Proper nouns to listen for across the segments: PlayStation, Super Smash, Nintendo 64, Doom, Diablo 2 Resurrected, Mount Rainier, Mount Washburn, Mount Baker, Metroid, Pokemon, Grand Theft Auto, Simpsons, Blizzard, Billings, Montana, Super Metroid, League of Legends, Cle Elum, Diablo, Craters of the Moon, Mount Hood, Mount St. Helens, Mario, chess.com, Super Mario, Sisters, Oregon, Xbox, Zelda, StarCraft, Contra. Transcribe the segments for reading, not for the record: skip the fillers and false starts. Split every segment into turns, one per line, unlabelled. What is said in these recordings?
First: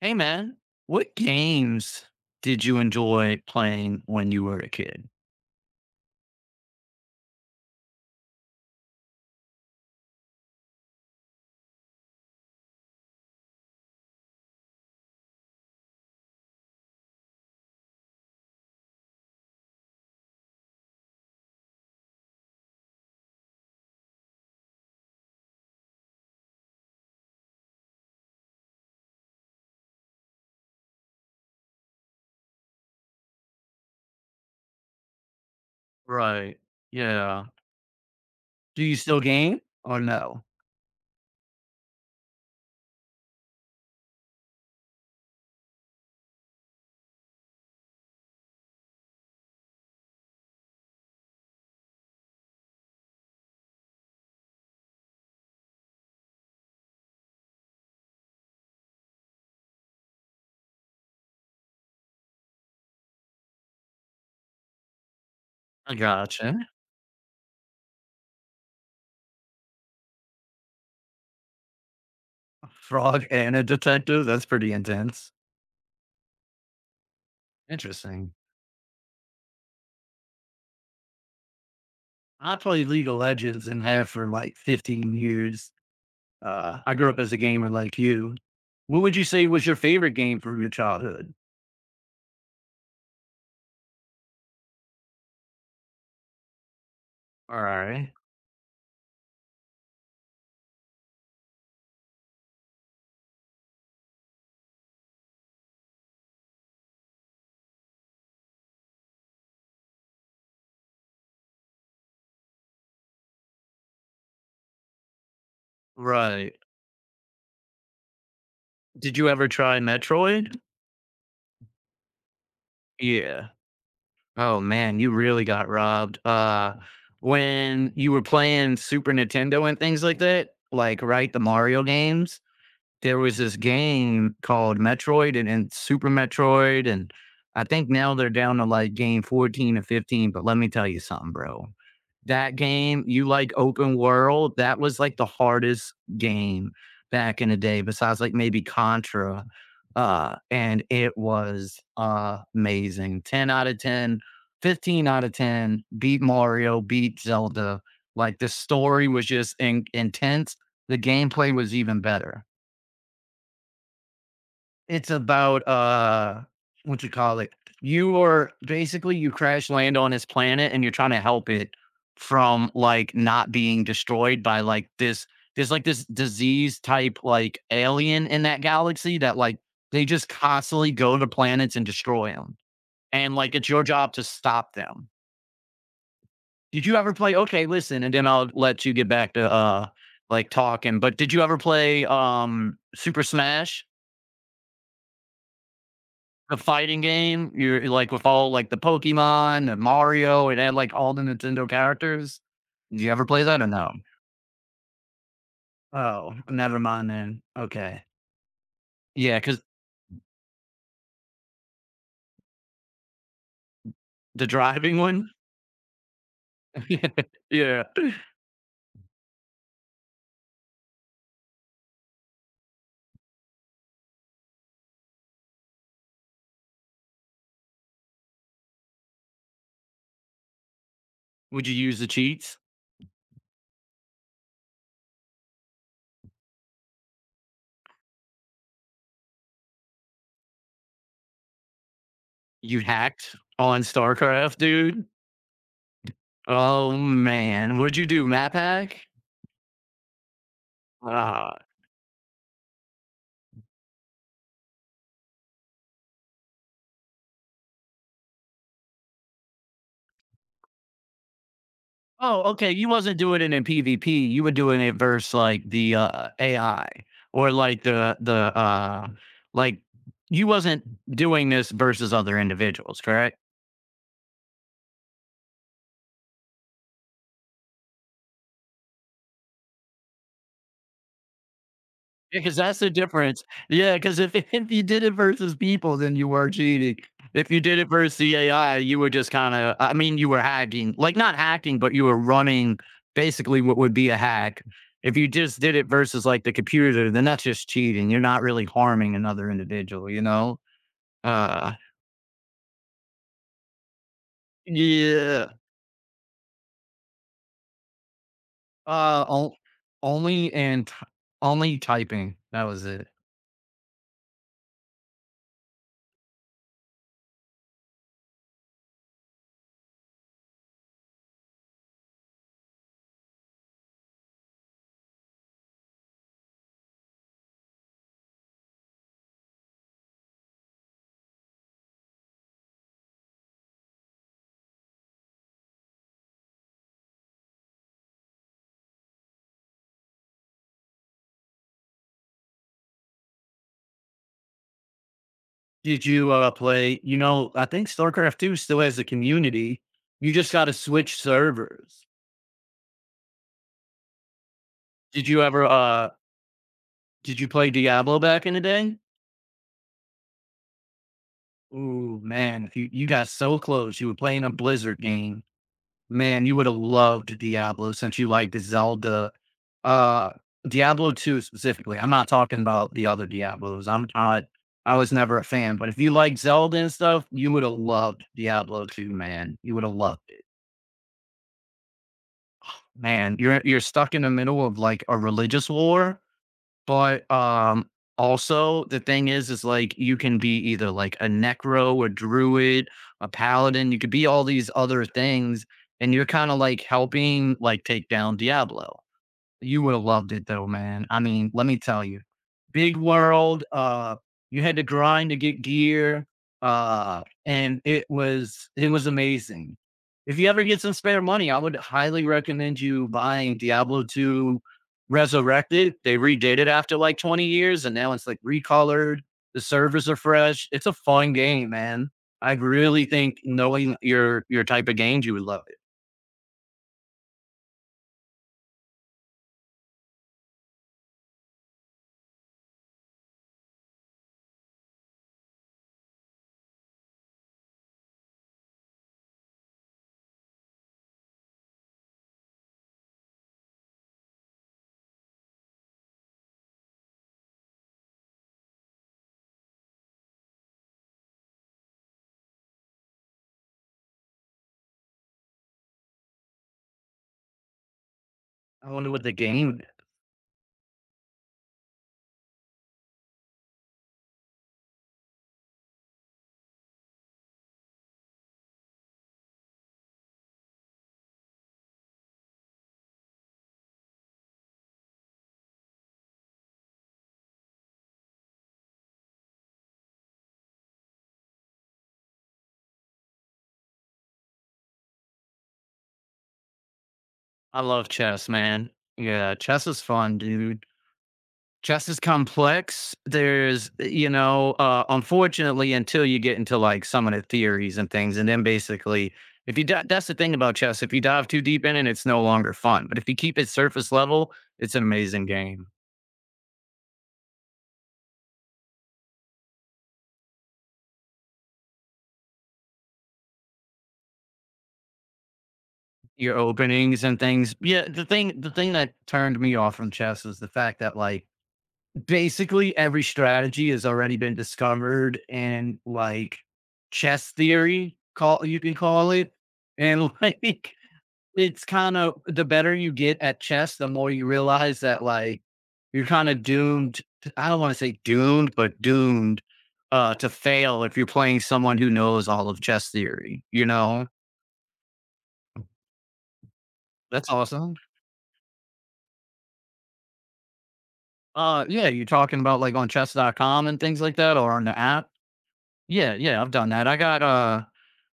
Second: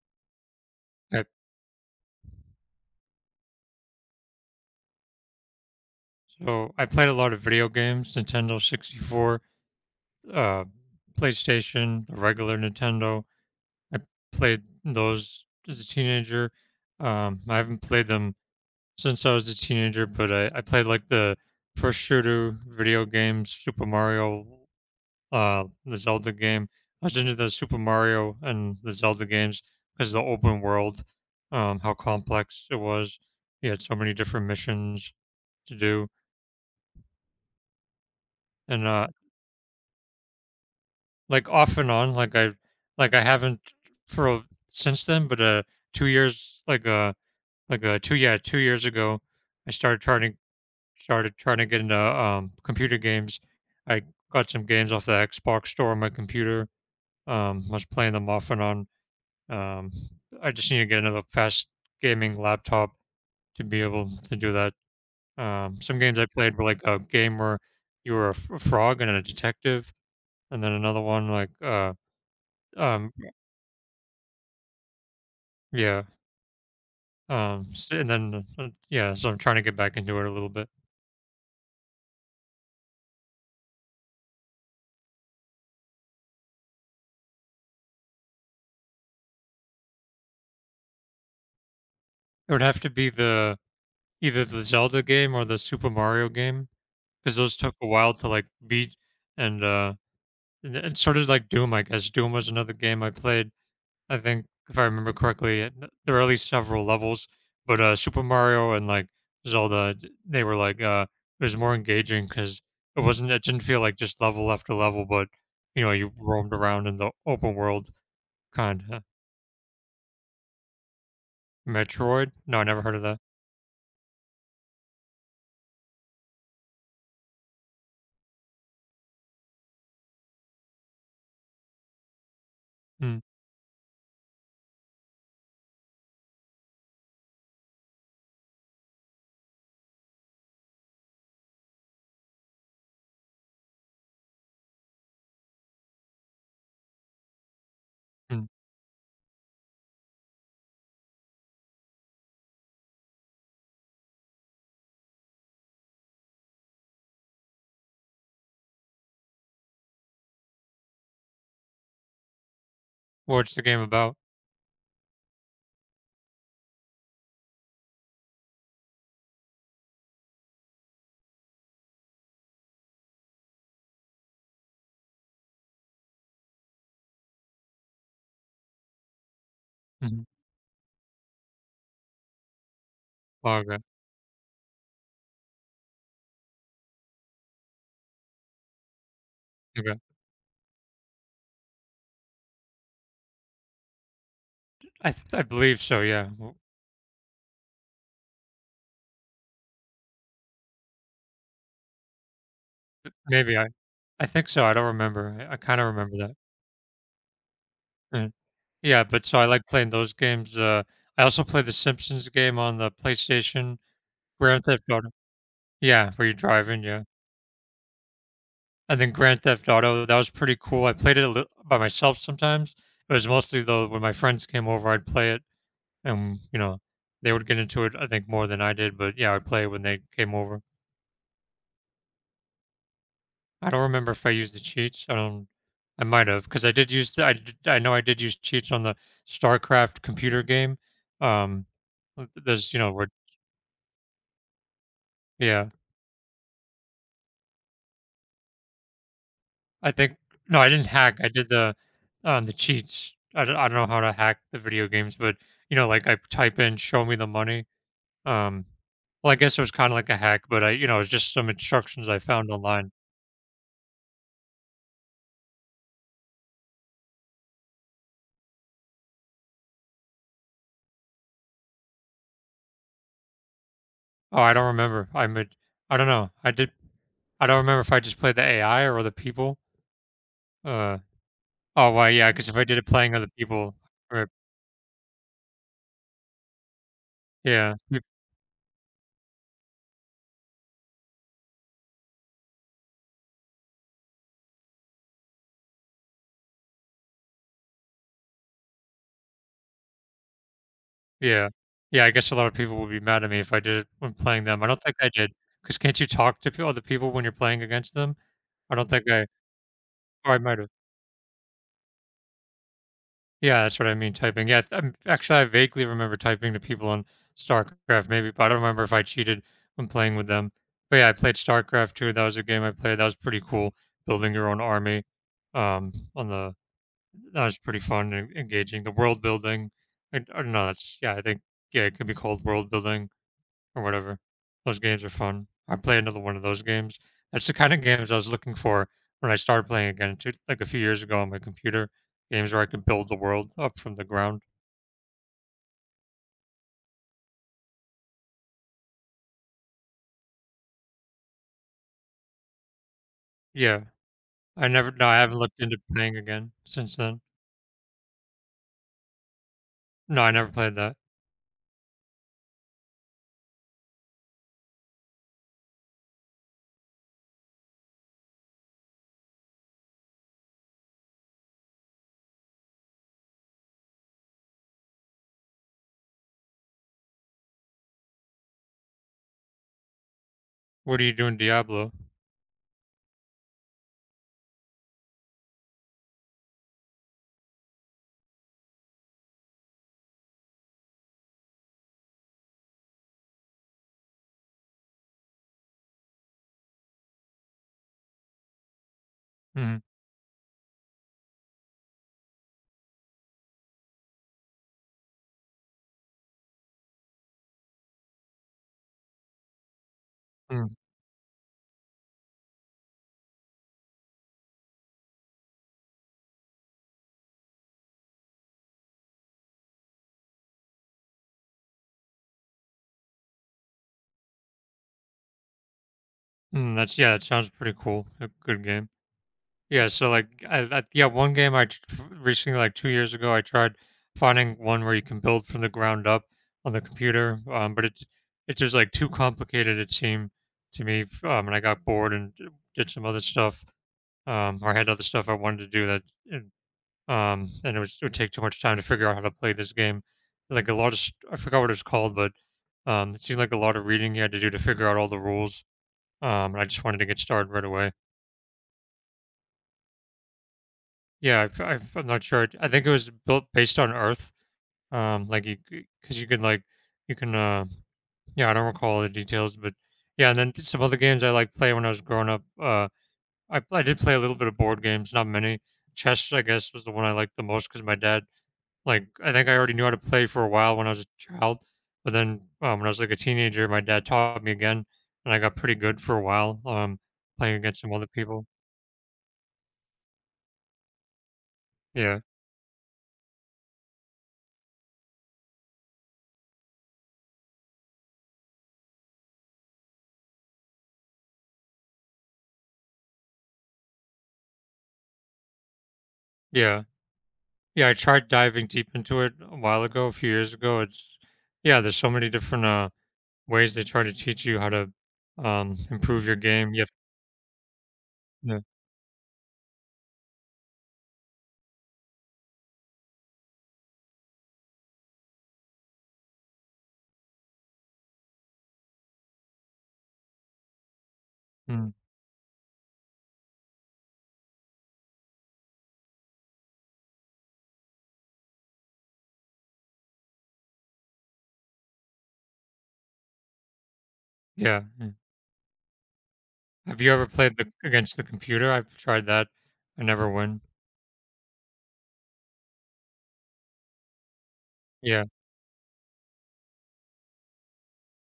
Hey man, what
Yep.
games did you enjoy playing when you were a kid?
So I played a lot of video games, Nintendo 64, uh, PlayStation, the regular Nintendo. I played those as a teenager. I haven't played them since I was a teenager, but I played like the first shooter video games, Super Mario, the Zelda game. I was into the Super Mario and the Zelda games because the open world, how complex it was. You had so many different missions to do.
Right. Yeah. Do
And
you still game or no?
Like, off and on, like, I haven't for a since then, but, 2 years like, 2 yeah, 2 years ago, I started trying to get into, computer games. I got some games off the Xbox store on my computer, was playing them off and on. Um, I just need to get another fast gaming laptop to be able to do that.
I
Some games I
gotcha.
played were, like, a game where you were a frog and a detective, and then another one, like,
A
um
frog and a detective? That's pretty intense.
yeah.
Interesting.
Yeah, so I'm trying to get back into it a little bit.
I played League of Legends and have for like 15 years. I grew up as a gamer like you. What would you say was your favorite game from your childhood?
It would have to be the either the Zelda game or the Super Mario game because those
All
took a
right.
while to, like, beat, and, uh, and so did, like, Doom, I guess. Doom was another game I played, I think, if I remember correctly, and there were at least several levels, but, Super Mario and, like, Zelda, d they were, like, it was more engaging because it wasn't it didn't feel like just level after level, but, you know, you roamed
Right.
around in the open world, kinda.
Did you ever try Metroid?
Metroid? No, I never heard of that.
Yeah. Oh man, you really got robbed. When you were playing Super Nintendo and things like that, like right, the Mario games, there
Mm,
was this game called Metroid and Super Metroid, and I think now they're down to like game 14 or 15. But let me tell you something, bro. That game, you like open world, that was like the hardest game back in the day, besides like
mm.
maybe Contra. And it was amazing. 10 out of 10, 15 out of 10, beat Mario, beat Zelda. Like the story was just intense. The gameplay was even better.
What's the game about?
It's about, what you call it? You are basically you crash land on this planet and you're trying to help it from, like, not being destroyed by, like, this there's, like, this disease type, like, alien in that galaxy that, like, they
Mhm.
just constantly go to planets and destroy them. And, like,
Oh,
it's
okay,
your job to stop them. Did you ever play okay, listen, and then I'll let you get back to,
okay.
like, talking, but did you ever play, Super Smash?
I believe so, yeah. W
The fighting game, you're eh, like with all like the Pokemon and Mario, it had like all the Nintendo characters. Did you ever play
maybe
that or no?
I think so, I don't remember. I kinda remember that.
Oh, never mind then. Okay.
Mm. Yeah, but
Yeah,
so I
because
like playing those games, I also play the Simpsons game on the PlayStation,
the
Grand Theft
driving
Auto.
one?
Yeah, where you're driving, yeah.
Yeah.
And then Grand Theft Auto, that was pretty cool. I played it a lit by myself sometimes. It was mostly though when my friends came over, I'd play it and, you know, they would get into it, I think, more than I did, but yeah, I'd play it when they came over.
Would you use the cheats?
I don't remember if I used the cheats. I don't. I might have because I know I did use cheats on the StarCraft computer game. Um, there's you
You
know where
hacked on StarCraft, dude?
yeah.
Oh, man. What'd you do, map hack?
I think no, I didn't hack. I did
Ah.
the cheats. I don't know how to hack the video games, but you know like I type in show me the money. Um, well I guess it was kind of like a hack, but I you know it was just some instructions I
Oh,
found
okay. You
online.
wasn't doing it in PvP. You were doing it versus like the AI or like the like you wasn't doing this versus other individuals, correct?
Oh, I don't remember. I made. I don't know. I did. I don't remember if I just played the AI or the people. Uh. Oh, well, yeah, because if
Because
I did
that's
it
the
playing other
difference.
people
Yeah, because
or
if, if you did it versus people, then you were cheating. If you
yeah,
did it
y
versus the AI, you were just kind of, I mean, you were hacking, like not hacking, but you were running basically what would be a hack. If you just did it versus like the computer, then that's just cheating. You're not really harming another individual, you know?
yeah.
Uh,
Yeah, I guess a lot of people would be mad at me if I did it when playing them. I don't think I did,
yeah,
because 'cause can't you talk to p other people when you're playing against them? I don't think I
on
or I
only
might've.
and t only typing, that was it.
Yeah, that's what I mean, typing. Yeah, actually, I vaguely remember typing to people on StarCraft maybe, but I don't remember if I cheated when playing with them. But, yeah, I played StarCraft too. That was a game I played, that was pretty cool, building your own army, on the that was pretty fun and engaging. The world building, I don't know. That's yeah. I think yeah, it could be called world building or whatever. Those games are fun. I play another one of those games. That's the kind of games I was looking for when I started playing again, too, like a few years ago on my computer. Games where I could build the world up from the ground.
Did you, play you know, I think StarCraft Two still has a community. You just gotta switch servers.
Yeah, I never. no, I
Did
haven't
you
looked
ever,
into playing again since then.
did you play Diablo back in the day?
No, I never played that.
Ooh, man, if you got so close, you were playing a Blizzard game. Man, you would have loved Diablo since you liked Zelda. Uh, Diablo 2 specifically. I'm not talking about the other Diablos. I was never a fan, but if you like Zelda and stuff, you would have loved Diablo 2, man. You would have loved it.
What do you do in Diablo?
Man, you're stuck in the middle of like a religious war but, also the thing is like you can be either like a necro, a druid, a paladin. You could be all these other things, and you're kinda like helping like take down Diablo.
Mm-hmm.
You would have loved it though, man. I mean, let me tell you, big world. You had to grind to get gear, and it was amazing. If you ever
Mm,
get some spare money, I would highly recommend you buying Diablo 2 Resurrected. They redid it after like 20 years, and now it's like recolored. The servers are fresh. It's a fun game, man. I really think knowing your type of games, you would love it.
that's yeah. That sounds pretty cool. A good game. Yeah, so like, yeah, one game I t- recently, like 2 years ago, I tried finding one where you can build from the ground up on the computer, but it's just like too complicated. It seemed to me, and I got bored and did some other stuff, or I had other stuff I wanted to do that, and it would take too much time to figure out how to play this game. Like a lot of, I forgot what it was called, but it seemed like a lot of reading you had to do to figure out all the rules. And I just wanted to get started right away.
I wonder what the game
Yeah, I'm not sure. I think it was built based on Earth. Like you, because you can like, you can. Yeah, I don't recall all the details, but yeah. And then some other games I like play when I was growing up. I did play a little bit of board games, not many. Chess, I guess, was the one I liked the most because my dad, like, I think I already knew how to play for a while when I was a child, but then when I was like a teenager, my dad taught me again, and I got pretty good for a while. Playing
I
against some other
love
people.
chess, man. Yeah, chess is fun, dude. Chess is
Yeah,
complex. There's, eh, you know, unfortunately, until you get into like some of the theories and things, and then basically, if you that's the thing about chess, if you dive too deep in it, it's no longer fun. But if you keep it surface level, it's an amazing game.
yeah. Yeah, I tried diving deep into it a while ago, a few years ago. It's yeah, there's so many different ways they try to teach you how to improve your
Your
game.
openings and things. Yeah,
Yeah,
the thing that turned me off from chess was the fact that like basically every strategy has already been discovered in like chess theory call you can call it, and like it's
mm,
kind of the better you get at chess, the more you realize that like you're kind of I don't want to say doomed but doomed to fail if you're playing someone who knows all of chess theory, you know?
yeah, yeah. Have you ever
That's
played
awesome.
against the computer? I've tried that. I never win.
Yeah you're talking about like on chess. Dot com and things like that or on the
Yeah,
app. Yeah, I've done that.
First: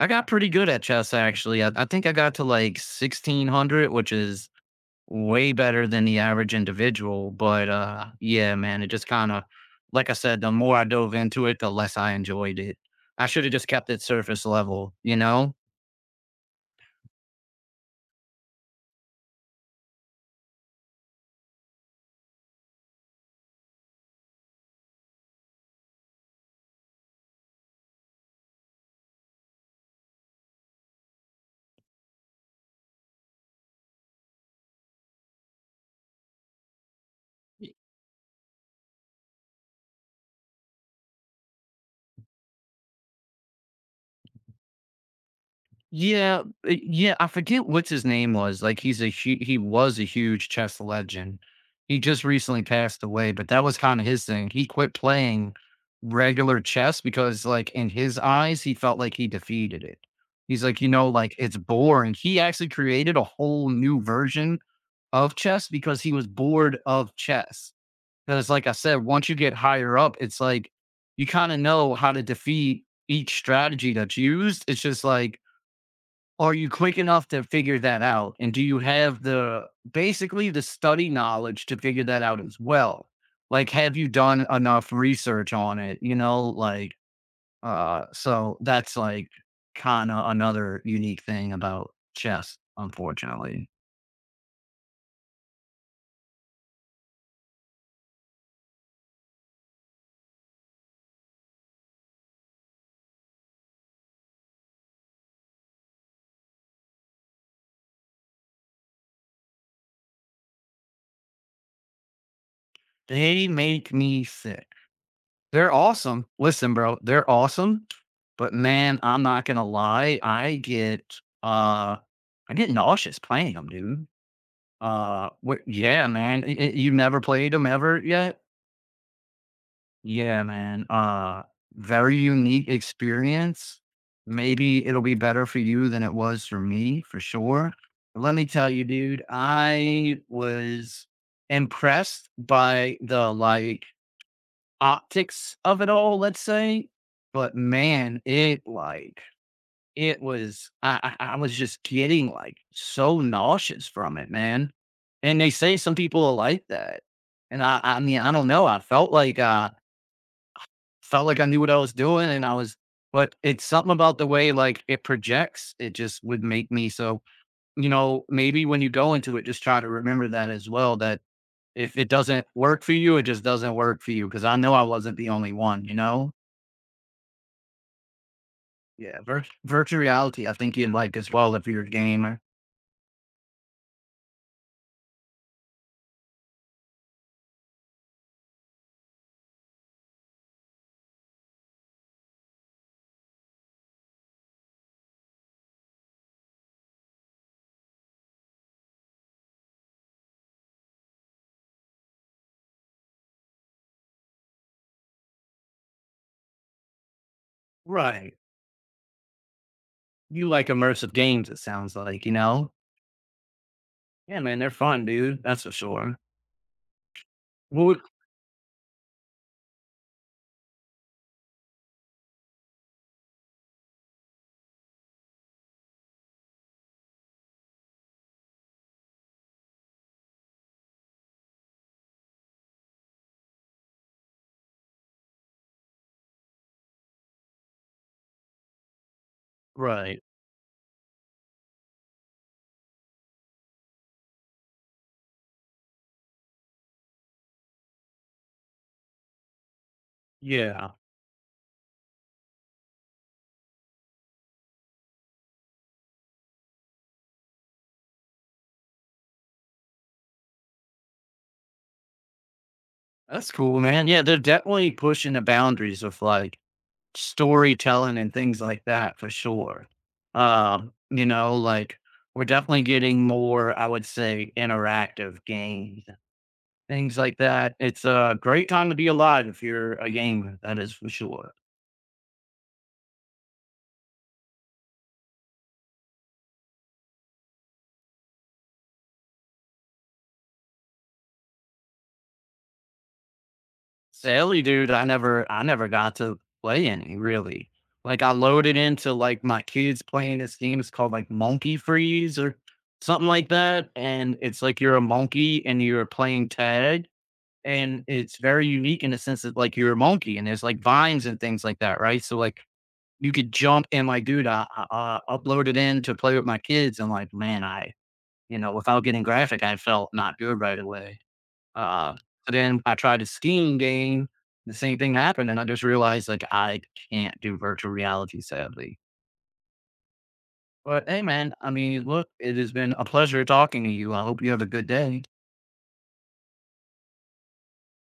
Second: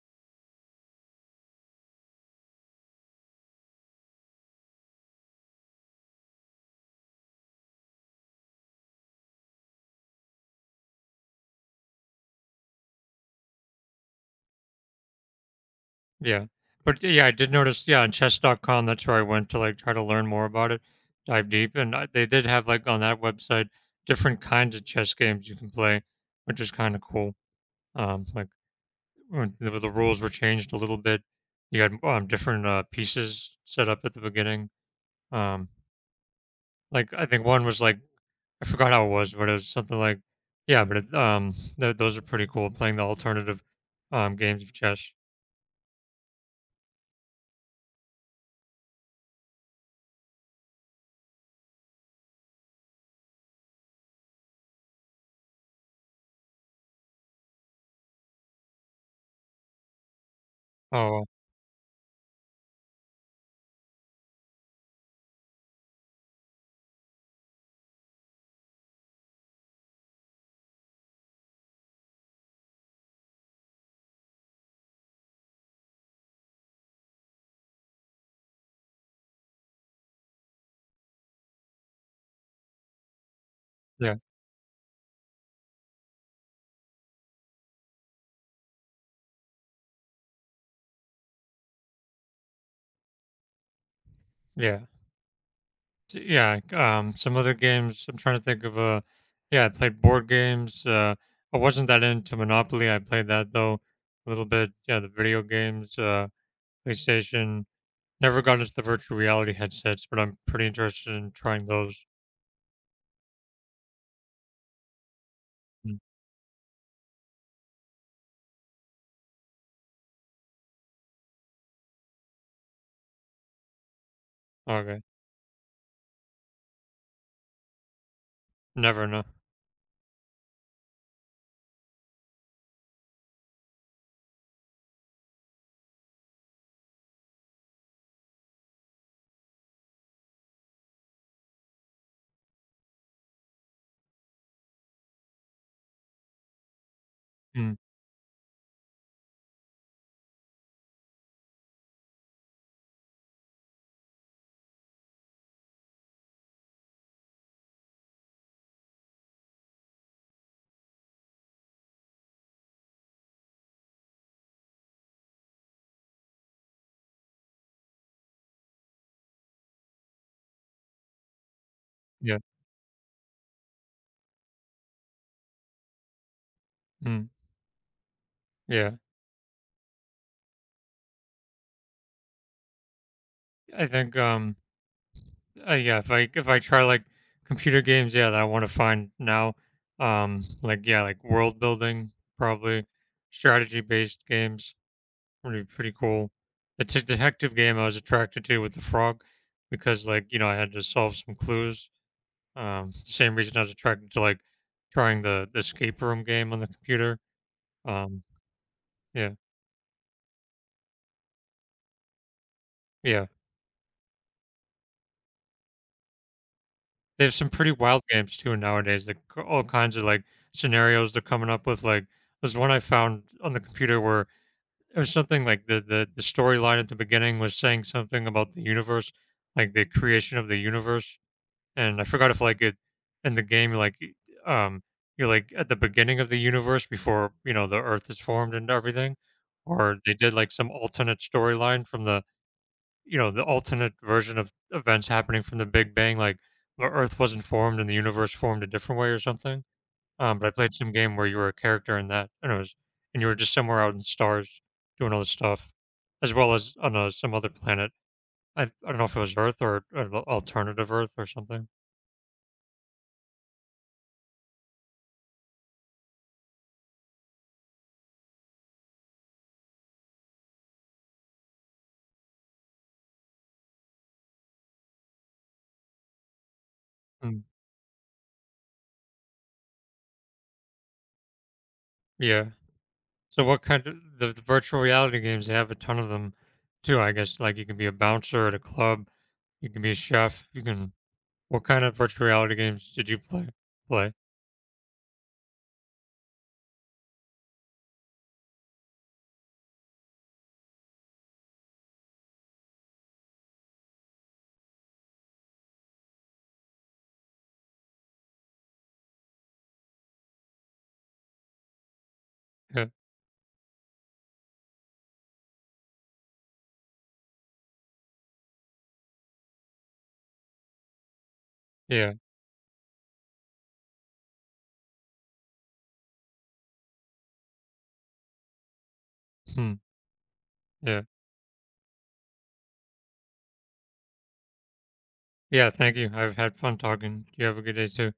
I got pretty good at chess actually. I think I got to like 1600, which is way better than the average individual, but yeah, man, it just kind of like I said, the more I dove into it, the less I enjoyed it. I should have just kept it surface level, you know?
yeah. But yeah, I did notice. Yeah, on chess.com, that's where I went to like try to learn more about it, dive deep, and they did have like on that website different kinds of chess games you can play, which is kind of cool. Um, like Or the rules were changed a little bit. You had, different, pieces set up at the beginning. Um, like, I think one was, like I forgot how it was, but it was something like yeah, but it, those are pretty cool, playing the alternative, games of chess.
Yeah, yeah, I forget what his name was. Like he was a huge chess legend. He just recently passed away, but that was kind of his thing. He quit playing regular chess because like in his eyes, he felt like he defeated it. He's like, you know,
Oh,
like it's boring. He actually created a whole new version of chess because he was bored of chess. Because like I said, once you get higher up, it's like you kind of know how to defeat each strategy that's used. It's just like are you quick enough to figure that out? And do you have the basically the study knowledge to figure that out as well? Like, have you
yeah,
done enough research on it? You know, like, so that's like kind of another unique thing about chess, unfortunately.
yeah. S yeah, some other games I'm trying to think of, yeah, I played board games, I wasn't that into Monopoly, I played that, though, a little bit. Yeah, the video games, PlayStation. Never got into the virtual reality headsets, but I'm pretty interested in trying those.
They make me sick. They're
Mm.
awesome. Listen, bro, they're awesome. But man, I'm not gonna lie, uh I get nauseous playing them, dude.
Okay.
What yeah, man. Y y you never played them ever yet?
Never know.
Yeah, man. Very unique experience. Maybe it'll be better for you than it was for me, for sure. But let me tell you, dude, I was impressed by the, like, optics of it all, let's say, but
Mm.
man, it, like it was I was just getting, like, so nauseous from it, man, and they say some people are like that, and I mean, I don't know, I felt like I knew what I was doing, and I was but it's something about the way, like, it projects, it just would make me so you know, maybe when you go into it, just try to remember that as well, that if it
Yeah.
doesn't work for you, it just doesn't work for you. Because I know I wasn't the only one, you know?
Mm. Yeah.
Yeah, virtual reality, I think you'd like as well if you're a gamer.
I think, yeah, if I try like computer games, yeah, that I want to find now, yeah, like world building, probably strategy based games would be pretty cool. The detective game I was attracted to with the frog, because like you know I had to solve some clues. Same reason I was attracted to like trying the escape room game on the computer. Um,
Right.
yeah,
You like immersive games, it sounds like, you know?
yeah.
Yeah, man, they're fun, dude. That's for sure.
There's some pretty
Well,
wild games too nowadays, like all kinds of like scenarios they're coming up with. Like there's one I found on the computer where it was something like the storyline at the beginning was saying something about the universe, like the creation of the universe. And I forgot if like it in the game like y- um you're like at the beginning of the universe before you know the earth is formed and everything, or they
right.
did like some alternate storyline from the you know, the alternate version of events happening from the Big Bang, like the Earth wasn't formed and the universe formed a different way or something. But I played some
Yeah.
game where you were a character in that, and you were just somewhere out in the stars doing all this stuff, as well as on some other planet. I don't know if it was Earth or an alternative Earth or something.
That's cool, man. Yeah, they're definitely pushing the boundaries of like storytelling and things like that for sure. You know, like we're definitely getting more, I would say, interactive games, things like
Mm.
that. It's a great time to be alive if you're a gamer, that is for sure.
Yeah. So what kind of the virtual reality games? They have a ton of them, too. I guess like you can be a bouncer at a club, you can be a chef, you can. What kind of virtual reality games did you play? Play.
Sally, dude, I never got to play any really. Like I loaded into like my kids playing this game. It's called like Monkey Freeze or something like that. And it's like you're a monkey and you're playing tag. And it's very unique in the sense that like you're a monkey and there's like vines and things like that, right? So like
Yeah.
you could jump and like, dude, I uploaded in to play with my kids and like, man, I, you know, without getting graphic, I felt not good right away.
Yeah.
Uh, so then I tried a skiing game. The same thing happened, and I just realized like I can't do virtual reality, sadly.
Hmm. Yeah.
But hey, man, I mean, look, it has been a pleasure talking to you. I hope you have a good day.
Yeah. Thank you. I've had fun talking. You have a good day too.